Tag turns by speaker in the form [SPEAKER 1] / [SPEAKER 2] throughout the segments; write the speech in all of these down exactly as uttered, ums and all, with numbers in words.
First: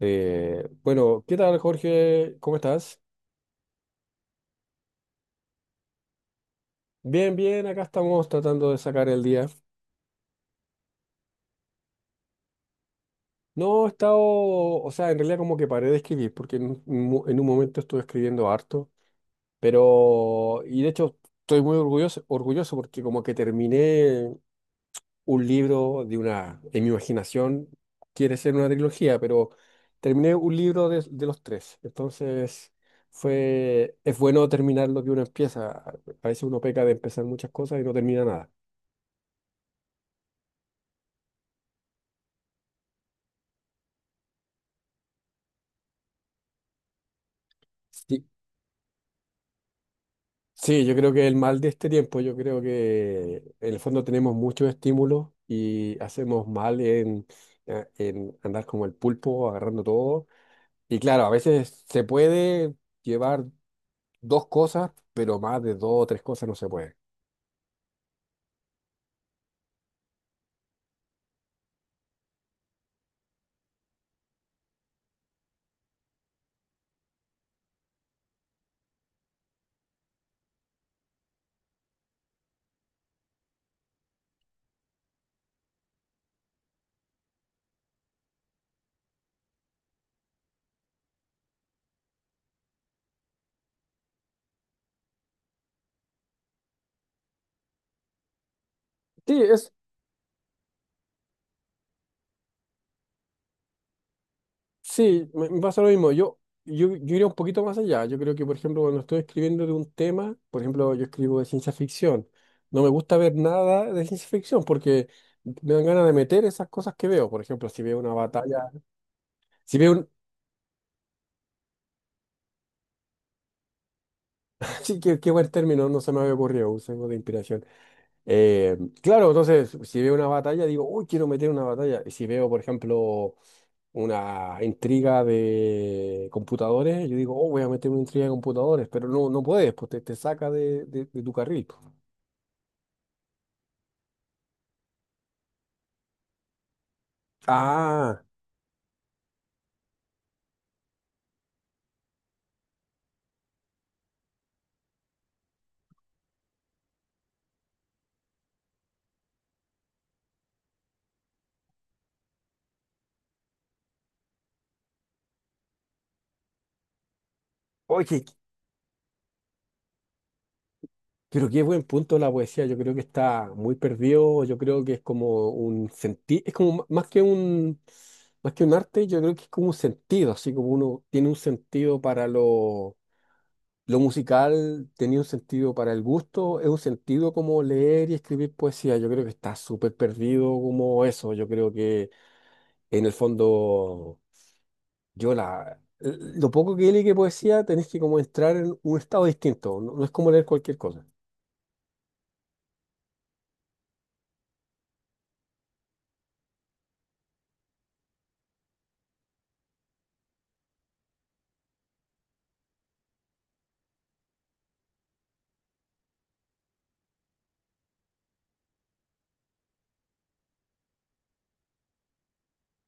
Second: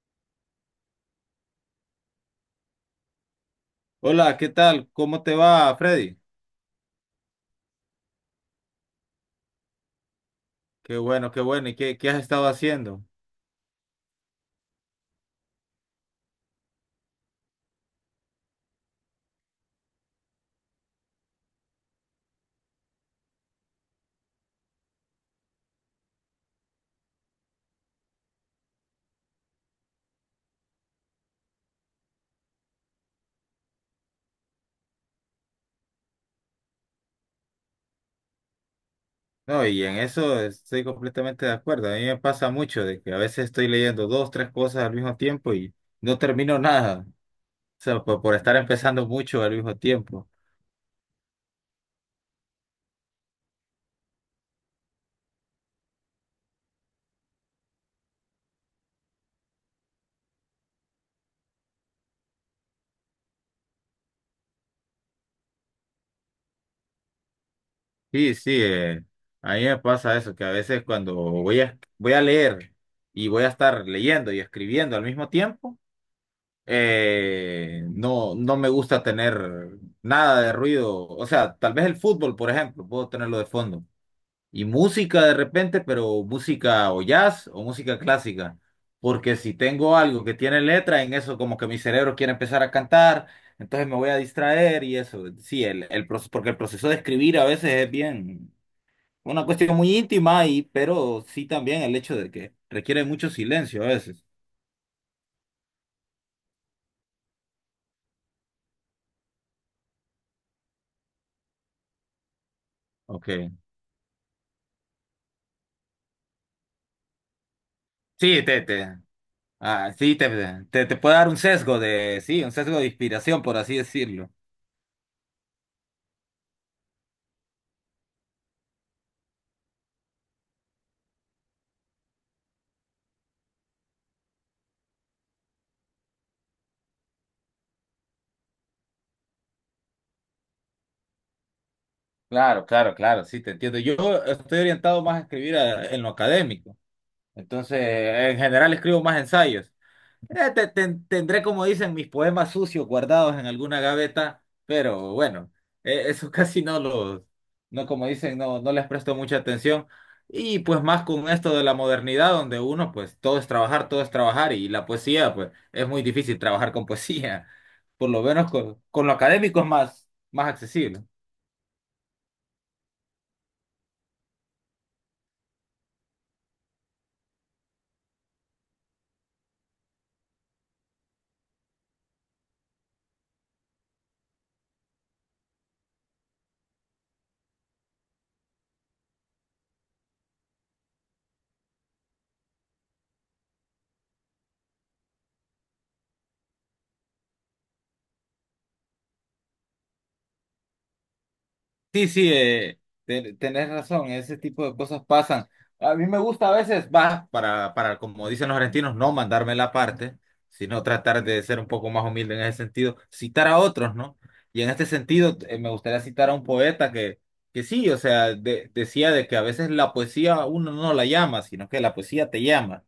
[SPEAKER 1] Eh, bueno, ¿qué tal, Jorge? ¿Cómo estás?
[SPEAKER 2] Hola, ¿qué tal? ¿Cómo te va, Freddy?
[SPEAKER 1] Bien, bien, acá estamos tratando de sacar el día.
[SPEAKER 2] Qué bueno, qué bueno. ¿Y qué, qué has estado haciendo?
[SPEAKER 1] No he estado, o sea, en realidad como que paré de escribir, porque en, un mo- en un momento estuve escribiendo harto, pero, y de hecho estoy muy orgulloso, orgulloso porque como que terminé un libro de una, en mi imaginación, quiere ser una trilogía, pero terminé un libro de, de los tres. Entonces, fue, es bueno terminar lo que uno empieza. A veces uno peca de empezar muchas cosas y no termina nada.
[SPEAKER 2] No, y en eso estoy completamente de acuerdo. A mí me pasa mucho de que a veces estoy leyendo dos, tres cosas al mismo tiempo y no termino nada. O sea, por,
[SPEAKER 1] Sí,
[SPEAKER 2] por estar empezando mucho al mismo tiempo.
[SPEAKER 1] sí, yo creo que el mal de este tiempo, yo creo que en el fondo tenemos muchos estímulos y hacemos mal en, eh, en andar como el pulpo, agarrando todo. Y claro, a veces se puede llevar dos cosas, pero más de dos o tres cosas no se puede.
[SPEAKER 2] Sí, sí, eh, a mí me pasa eso, que a veces cuando voy a, voy a leer y voy a estar leyendo y escribiendo al mismo tiempo. Eh, no, no me gusta tener nada de ruido. O sea, tal vez el fútbol, por ejemplo, puedo tenerlo de fondo. Y música de repente, pero música o jazz o música clásica. Porque si tengo algo que tiene letra, en eso como que mi cerebro quiere empezar a cantar, entonces me voy a distraer y eso. Sí, el, el proceso, porque el proceso de escribir a veces es bien
[SPEAKER 1] Sí,
[SPEAKER 2] una
[SPEAKER 1] es,
[SPEAKER 2] cuestión muy íntima, y, pero sí también el hecho de que requiere mucho silencio a veces.
[SPEAKER 1] sí, me, me pasa lo mismo. Yo, yo, yo iría un poquito más allá. Yo creo que, por ejemplo, cuando estoy escribiendo de un tema, por ejemplo, yo escribo de ciencia ficción. No me gusta
[SPEAKER 2] Ok.
[SPEAKER 1] ver nada de ciencia ficción porque me dan ganas de meter esas cosas que veo. Por ejemplo, si veo una
[SPEAKER 2] Sí,
[SPEAKER 1] batalla,
[SPEAKER 2] Tete.
[SPEAKER 1] si veo
[SPEAKER 2] Ah,
[SPEAKER 1] un...
[SPEAKER 2] sí, te, te, te puede dar un sesgo de, sí, un sesgo de inspiración, por así decirlo.
[SPEAKER 1] Sí, qué, qué buen término, no se me había ocurrido, usemos de inspiración. Eh, claro, entonces, si veo una batalla, digo, uy, quiero meter una batalla. Y si veo, por ejemplo, una intriga de computadores, yo digo, oh, voy a meter una intriga de computadores, pero no, no puedes, pues te, te saca de, de- de tu carril, pues.
[SPEAKER 2] Claro, claro, claro, sí, te entiendo. Yo estoy orientado más a escribir a- en lo académico. Entonces,
[SPEAKER 1] Ah,
[SPEAKER 2] en general escribo más ensayos. Eh, te- te- tendré, como dicen, mis poemas sucios guardados en alguna gaveta, pero bueno, eh, eso casi no los, no como dicen, no, no les presto mucha atención. Y pues más con esto de la modernidad, donde uno, pues todo es trabajar, todo es trabajar, y la poesía, pues es muy difícil trabajar con poesía. Por lo
[SPEAKER 1] oye,
[SPEAKER 2] menos con, con lo académico es más, más accesible.
[SPEAKER 1] pero qué buen punto la poesía. Yo creo que está muy perdido, yo creo que es como un sentido, es como m- más que un, más que un arte, yo creo que es como un sentido, así como uno tiene un sentido para lo, lo musical, tenía un sentido para el gusto, es un sentido como leer y escribir poesía, yo creo que está súper perdido como eso, yo creo que en el fondo, yo la... Lo poco que leí que poesía, tenés que como entrar en un estado distinto, no no es como leer cualquier cosa.
[SPEAKER 2] Sí, sí, eh, te- tenés razón, ese tipo de cosas pasan. A mí me gusta a veces, va, para, para, como dicen los argentinos, no mandarme la parte, sino tratar de ser un poco más humilde en ese sentido, citar a otros, ¿no? Y en este sentido, eh, me gustaría citar a un poeta que, que sí, o sea, de- decía de que a veces la poesía uno no la llama, sino que la poesía te llama.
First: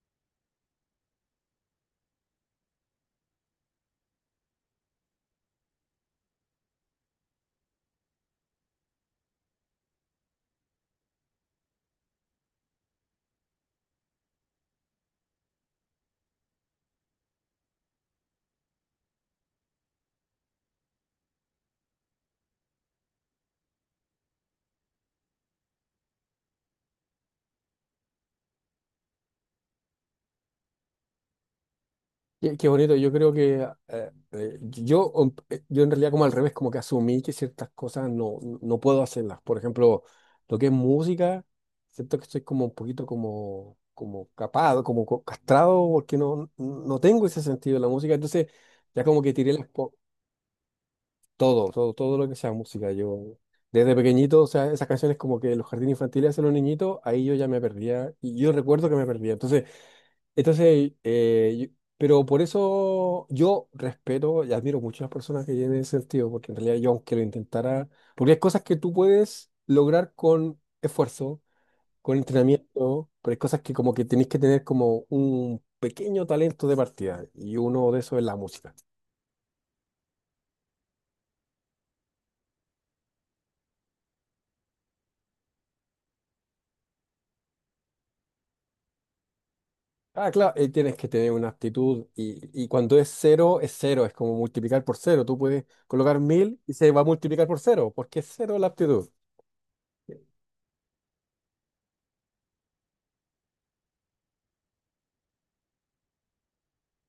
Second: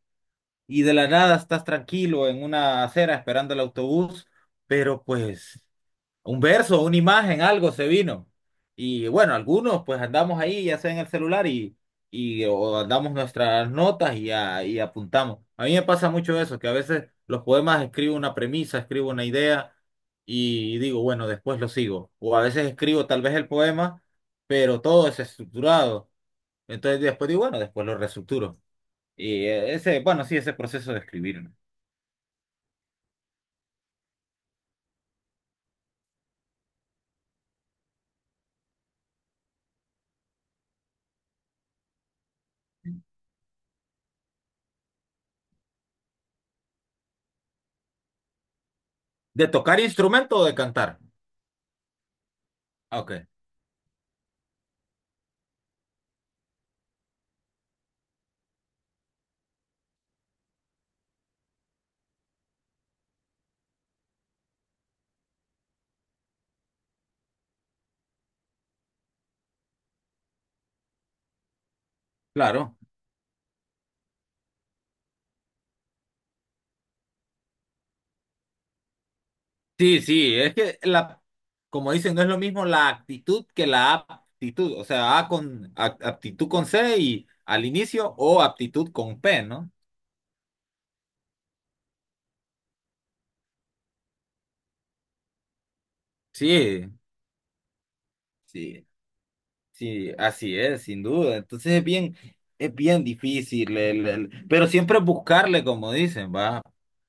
[SPEAKER 2] Y de la nada estás tranquilo en una acera esperando el autobús, pero pues un verso, una imagen, algo se vino. Y bueno, algunos pues andamos ahí, ya sea en el celular y, y o andamos nuestras notas y, a- y apuntamos. A mí me pasa mucho eso, que a veces los poemas escribo una premisa, escribo una idea y digo, bueno, después lo sigo. O a veces escribo tal vez el poema, pero todo es estructurado. Entonces después digo, bueno, después lo reestructuro. Y eh, ese, bueno, sí, ese proceso de escribir, ¿no?
[SPEAKER 1] Qué, qué bonito, yo creo que eh, eh, yo, um, eh, yo en realidad como al revés, como que asumí que ciertas cosas no, no puedo hacerlas. Por ejemplo, lo que es música, siento que estoy como un poquito como, como capado, como co- castrado, porque no, no tengo ese sentido de la música. Entonces, ya como que
[SPEAKER 2] ¿De
[SPEAKER 1] tiré las
[SPEAKER 2] tocar
[SPEAKER 1] po-
[SPEAKER 2] instrumento o de cantar?
[SPEAKER 1] todo, todo, todo lo que sea música.
[SPEAKER 2] Ah, ok,
[SPEAKER 1] Yo desde pequeñito, o sea, esas canciones como que los jardines infantiles hacen los niñitos, ahí yo ya me perdía y yo recuerdo que me perdía. Entonces, entonces, eh, yo- pero por eso yo respeto y admiro mucho a las personas que tienen ese sentido, porque en realidad yo aunque lo intentara, porque hay cosas que tú puedes lograr con esfuerzo, con
[SPEAKER 2] claro.
[SPEAKER 1] entrenamiento, pero hay cosas que como que tenés que tener como un pequeño talento de partida, y uno de esos es la música.
[SPEAKER 2] Sí, sí, es que la, como dicen, no es lo mismo la actitud que la aptitud, o sea, A con a- aptitud con C y al inicio o aptitud con P, ¿no?
[SPEAKER 1] Ah, claro, eh, tienes que tener una actitud, y, y cuando es cero, es cero, es como multiplicar por cero, tú puedes colocar mil y
[SPEAKER 2] Sí.
[SPEAKER 1] se va a multiplicar por cero, porque es cero la
[SPEAKER 2] Sí.
[SPEAKER 1] actitud.
[SPEAKER 2] Sí, así es, sin duda. Entonces es bien, es bien difícil, el- el- pero siempre buscarle, como dicen, va.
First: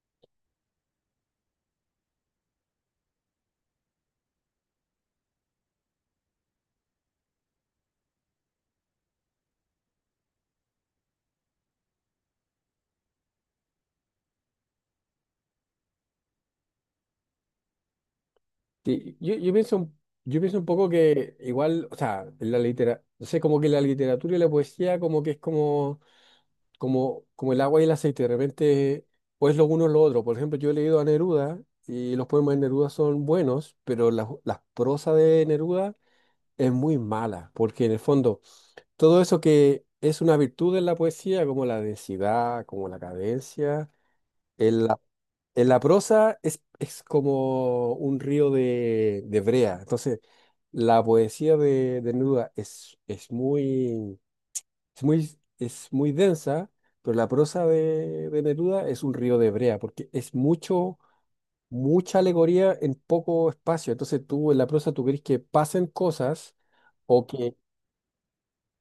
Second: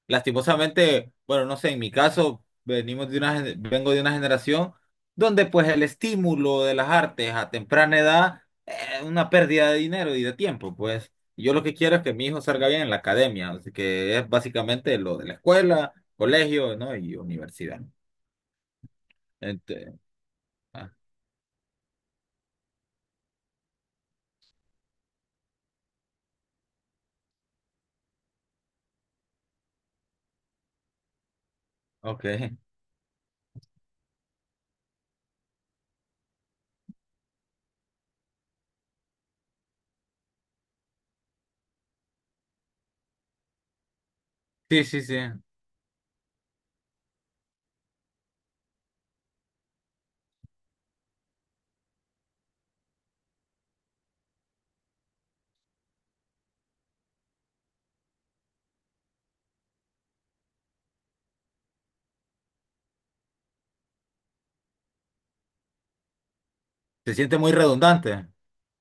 [SPEAKER 2] Lastimosamente, bueno, no sé, en mi caso, venimos de una, gen- vengo de una generación donde pues el estímulo de las artes a temprana edad es una pérdida de dinero y de tiempo, pues. Yo lo que quiero es que mi hijo salga bien en la academia, así que es básicamente lo de la escuela, colegio, ¿no? Y universidad.
[SPEAKER 1] Sí, yo, yo pienso,
[SPEAKER 2] Ente-
[SPEAKER 1] un- yo pienso un poco
[SPEAKER 2] ah,
[SPEAKER 1] que igual, o sea, en la litera, no sé, como que la literatura y la poesía como que es como, como, como el agua y el aceite, de repente o es lo uno o lo otro. Por ejemplo, yo he leído a Neruda y los
[SPEAKER 2] ok.
[SPEAKER 1] poemas de Neruda son buenos, pero la, la prosa de Neruda es muy mala, porque en el fondo todo eso que es una virtud en la poesía, como la densidad, como la cadencia,
[SPEAKER 2] Sí,
[SPEAKER 1] en la,
[SPEAKER 2] sí, sí.
[SPEAKER 1] en la prosa es, es como un río de, de brea. Entonces, la poesía de, de Neruda es, es muy, es muy, es muy densa, pero la prosa de, de Neruda es un río de brea, porque es mucho, mucha alegoría en poco espacio. Entonces, tú en la prosa tú querés que pasen cosas
[SPEAKER 2] Se
[SPEAKER 1] o
[SPEAKER 2] siente muy
[SPEAKER 1] que
[SPEAKER 2] redundante.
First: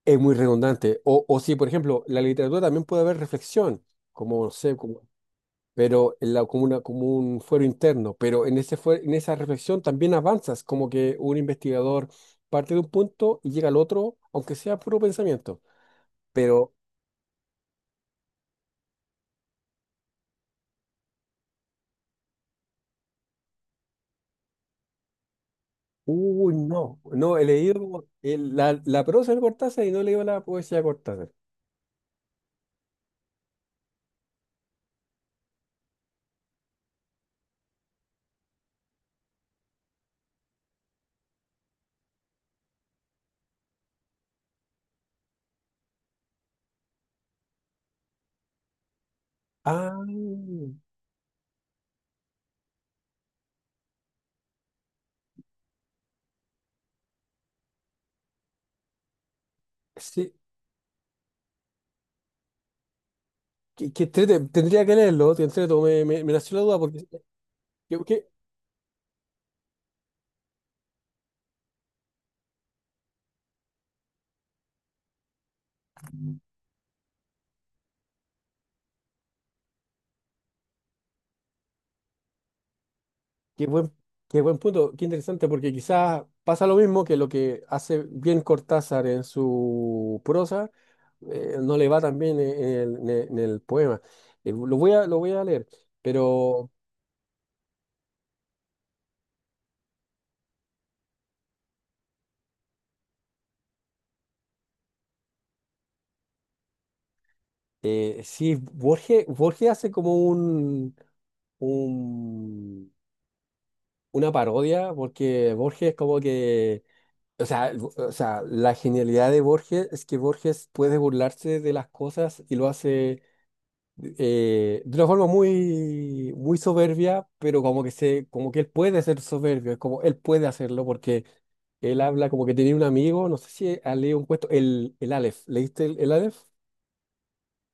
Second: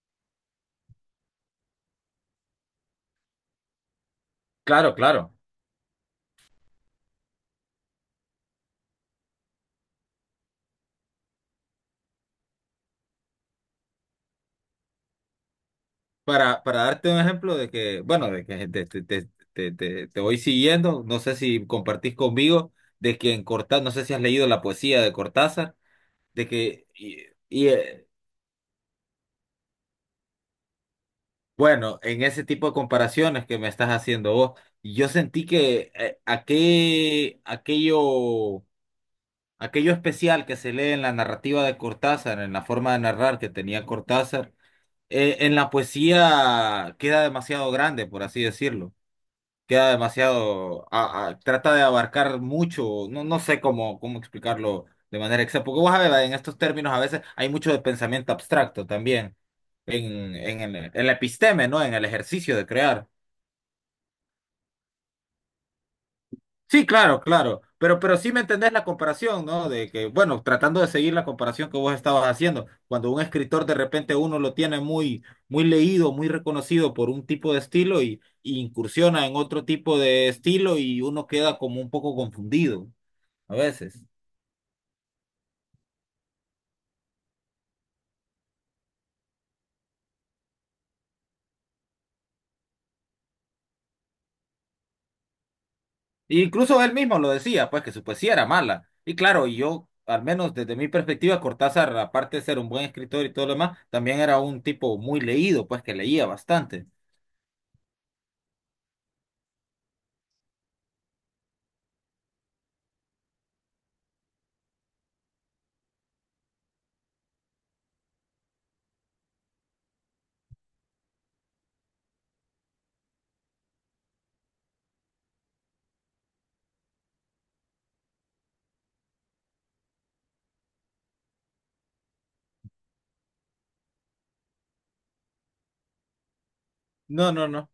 [SPEAKER 1] es muy redundante. O, o si, por ejemplo, la literatura también puede haber reflexión, como, no sé,
[SPEAKER 2] Claro,
[SPEAKER 1] como-
[SPEAKER 2] claro.
[SPEAKER 1] pero en la, como, una- como un fuero interno, pero en ese fue- en esa reflexión también avanzas, como que un investigador parte de un punto y llega al otro, aunque sea puro pensamiento.
[SPEAKER 2] Para,
[SPEAKER 1] Pero,
[SPEAKER 2] para darte un ejemplo de que, bueno, de que te, te, te, te, te- te voy siguiendo, no sé si compartís conmigo, de que en Cortázar, no sé si has leído la poesía de Cortázar, de
[SPEAKER 1] uy,
[SPEAKER 2] que,
[SPEAKER 1] no,
[SPEAKER 2] y,
[SPEAKER 1] no, he
[SPEAKER 2] y,
[SPEAKER 1] leído
[SPEAKER 2] eh,
[SPEAKER 1] el- la, la prosa de Cortázar y no he leído la poesía de Cortázar.
[SPEAKER 2] bueno, en ese tipo de comparaciones que me estás haciendo vos, yo sentí que eh, aquel- aquello, aquello especial que se lee en la narrativa de Cortázar, en la forma de narrar que tenía Cortázar, eh, en la poesía queda demasiado grande, por así decirlo, queda
[SPEAKER 1] Ah,
[SPEAKER 2] demasiado, a- a- trata de abarcar mucho, no, no sé cómo, cómo explicarlo de manera exacta, porque vos sabés, en estos términos a veces hay mucho de pensamiento abstracto también,
[SPEAKER 1] sí,
[SPEAKER 2] en, en, el, en la episteme, ¿no? En el ejercicio de crear.
[SPEAKER 1] que, que entrete, tendría que leerlo, te entreto, me, me, me nació la duda,
[SPEAKER 2] Sí,
[SPEAKER 1] porque...
[SPEAKER 2] claro, claro, pero, pero
[SPEAKER 1] ¿qué-
[SPEAKER 2] sí me entendés la comparación, ¿no? De que, bueno, tratando de seguir la comparación que vos estabas haciendo, cuando un escritor de repente uno lo tiene muy, muy leído, muy
[SPEAKER 1] qué?
[SPEAKER 2] reconocido por un tipo de estilo y, y incursiona en otro tipo de estilo y uno queda como un poco confundido a
[SPEAKER 1] Qué buen,
[SPEAKER 2] veces.
[SPEAKER 1] qué buen punto, qué interesante, porque quizás pasa lo mismo que lo que hace bien Cortázar en su prosa, eh, no le va tan bien en el, en el- en el poema. Eh, lo voy a, lo voy a leer,
[SPEAKER 2] E
[SPEAKER 1] pero
[SPEAKER 2] incluso él mismo lo decía, pues que su poesía era mala. Y claro, y yo, al menos desde mi perspectiva, Cortázar, aparte de ser un buen escritor y todo lo demás, también era un tipo muy leído, pues que leía bastante.
[SPEAKER 1] eh, sí, Borges, Borges hace como un, un- una parodia, porque Borges es como que, o sea, el- o sea, la genialidad de Borges es que Borges puede burlarse de las cosas y lo hace eh, de una forma muy, muy soberbia, pero como que se, como que él puede ser soberbio, es como él puede hacerlo porque él habla como que tenía un amigo, no sé si ha leído un cuento, el, el Aleph, ¿leíste el, el Aleph?
[SPEAKER 2] No, no, no.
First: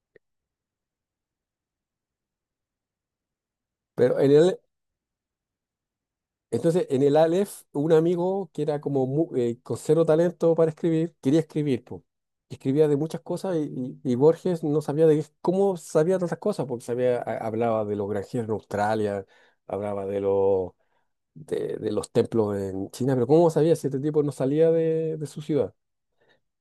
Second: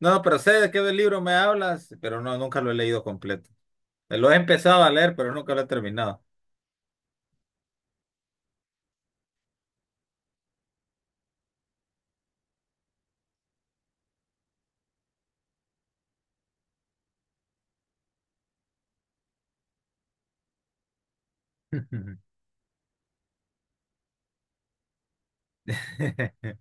[SPEAKER 2] No, pero sé de qué libro me hablas, pero no, nunca lo he leído completo.
[SPEAKER 1] Pero en
[SPEAKER 2] Lo he
[SPEAKER 1] el,
[SPEAKER 2] empezado a leer, pero nunca lo he terminado.
[SPEAKER 1] entonces en el Aleph un amigo que era como mu- eh, con cero talento para escribir, quería escribir, po. Escribía de muchas cosas y, y- y Borges no sabía de qué- cómo sabía tantas cosas, porque sabía, ha- hablaba de los granjeros en Australia, hablaba de los de, de los templos en China, pero ¿cómo sabía si este tipo no salía de, de su ciudad?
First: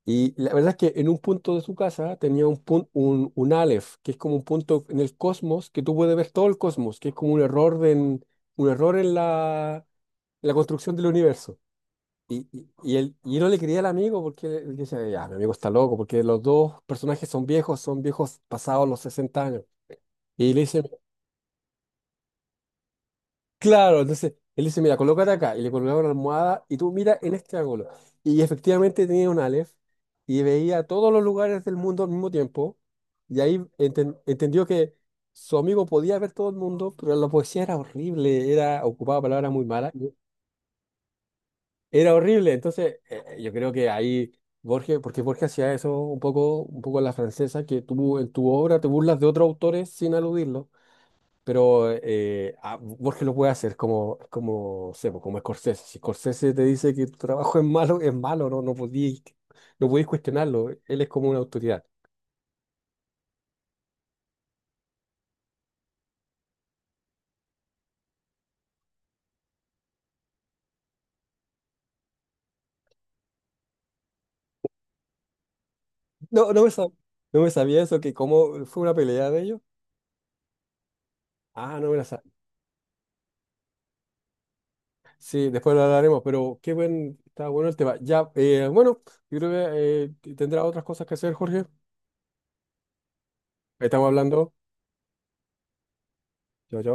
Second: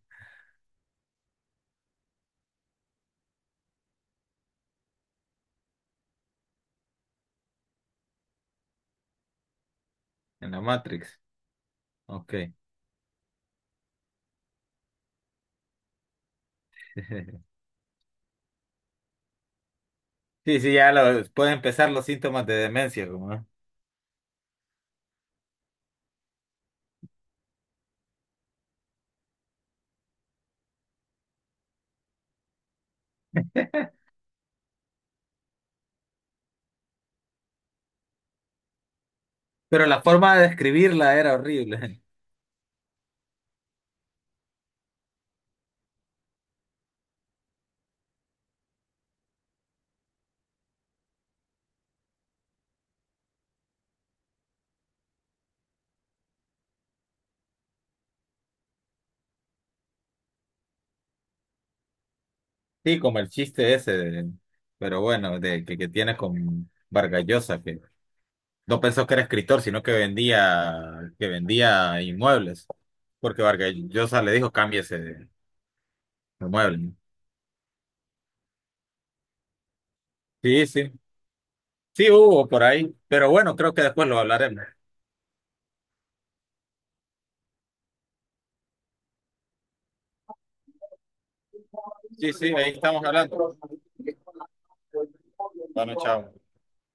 [SPEAKER 1] Y la verdad es que en un punto de su casa tenía un, pun- un, un Aleph, que es como un punto en el cosmos, que tú puedes ver todo el cosmos, que es como un error, de en, un error en la, en
[SPEAKER 2] En
[SPEAKER 1] la
[SPEAKER 2] la
[SPEAKER 1] construcción del
[SPEAKER 2] Matrix.
[SPEAKER 1] universo.
[SPEAKER 2] Ok.
[SPEAKER 1] Y, y, y él, y yo no le creía al amigo porque él decía, ya, mi amigo está loco, porque los dos personajes son viejos, son viejos pasados los sesenta años. Y
[SPEAKER 2] Sí,
[SPEAKER 1] le
[SPEAKER 2] sí,
[SPEAKER 1] dice.
[SPEAKER 2] ya lo, pueden empezar los síntomas de demencia, como, ¿no?
[SPEAKER 1] Claro, entonces él dice, mira, colócate acá. Y le colocaba una almohada y tú mira en este ángulo. Y efectivamente tenía un Aleph y veía todos los lugares del mundo al mismo tiempo. Y ahí enten- entendió que su amigo podía ver todo el mundo, pero la poesía era horrible, era ocupaba palabras muy
[SPEAKER 2] Pero
[SPEAKER 1] malas.
[SPEAKER 2] la forma de describirla era horrible.
[SPEAKER 1] Era horrible. Entonces eh, yo creo que ahí Borges, porque Borges hacía eso un poco, un poco a la francesa, que tú en tu obra te burlas de otros autores sin aludirlo. Pero eh, ah, Borges lo puede hacer como, como, no sé, pues, como Scorsese. Si Scorsese te dice que tu trabajo es malo, es malo, no, no podíais, no podíais cuestionarlo. Él es como una autoridad.
[SPEAKER 2] Sí, como el chiste ese, de- pero bueno, de que, que tiene con Vargas Llosa, que no pensó que era escritor, sino que vendía, que vendía inmuebles, porque Vargas Llosa le dijo, cámbiese de, de
[SPEAKER 1] No, no me,
[SPEAKER 2] mueble,
[SPEAKER 1] sa-
[SPEAKER 2] ¿no?
[SPEAKER 1] no me sabía eso, que como fue una pelea de ellos.
[SPEAKER 2] Sí, sí,
[SPEAKER 1] Ah, no me la
[SPEAKER 2] sí
[SPEAKER 1] sabía.
[SPEAKER 2] hubo por ahí, pero bueno, creo que después lo hablaremos.
[SPEAKER 1] Sí, después lo hablaremos, pero qué buen, está bueno el tema. Ya, eh, bueno, yo creo que eh, tendrá otras cosas que hacer, Jorge.
[SPEAKER 2] Sí, sí, ahí estamos hablando.
[SPEAKER 1] Estamos hablando.
[SPEAKER 2] Bueno, chao.
[SPEAKER 1] Chao, chao.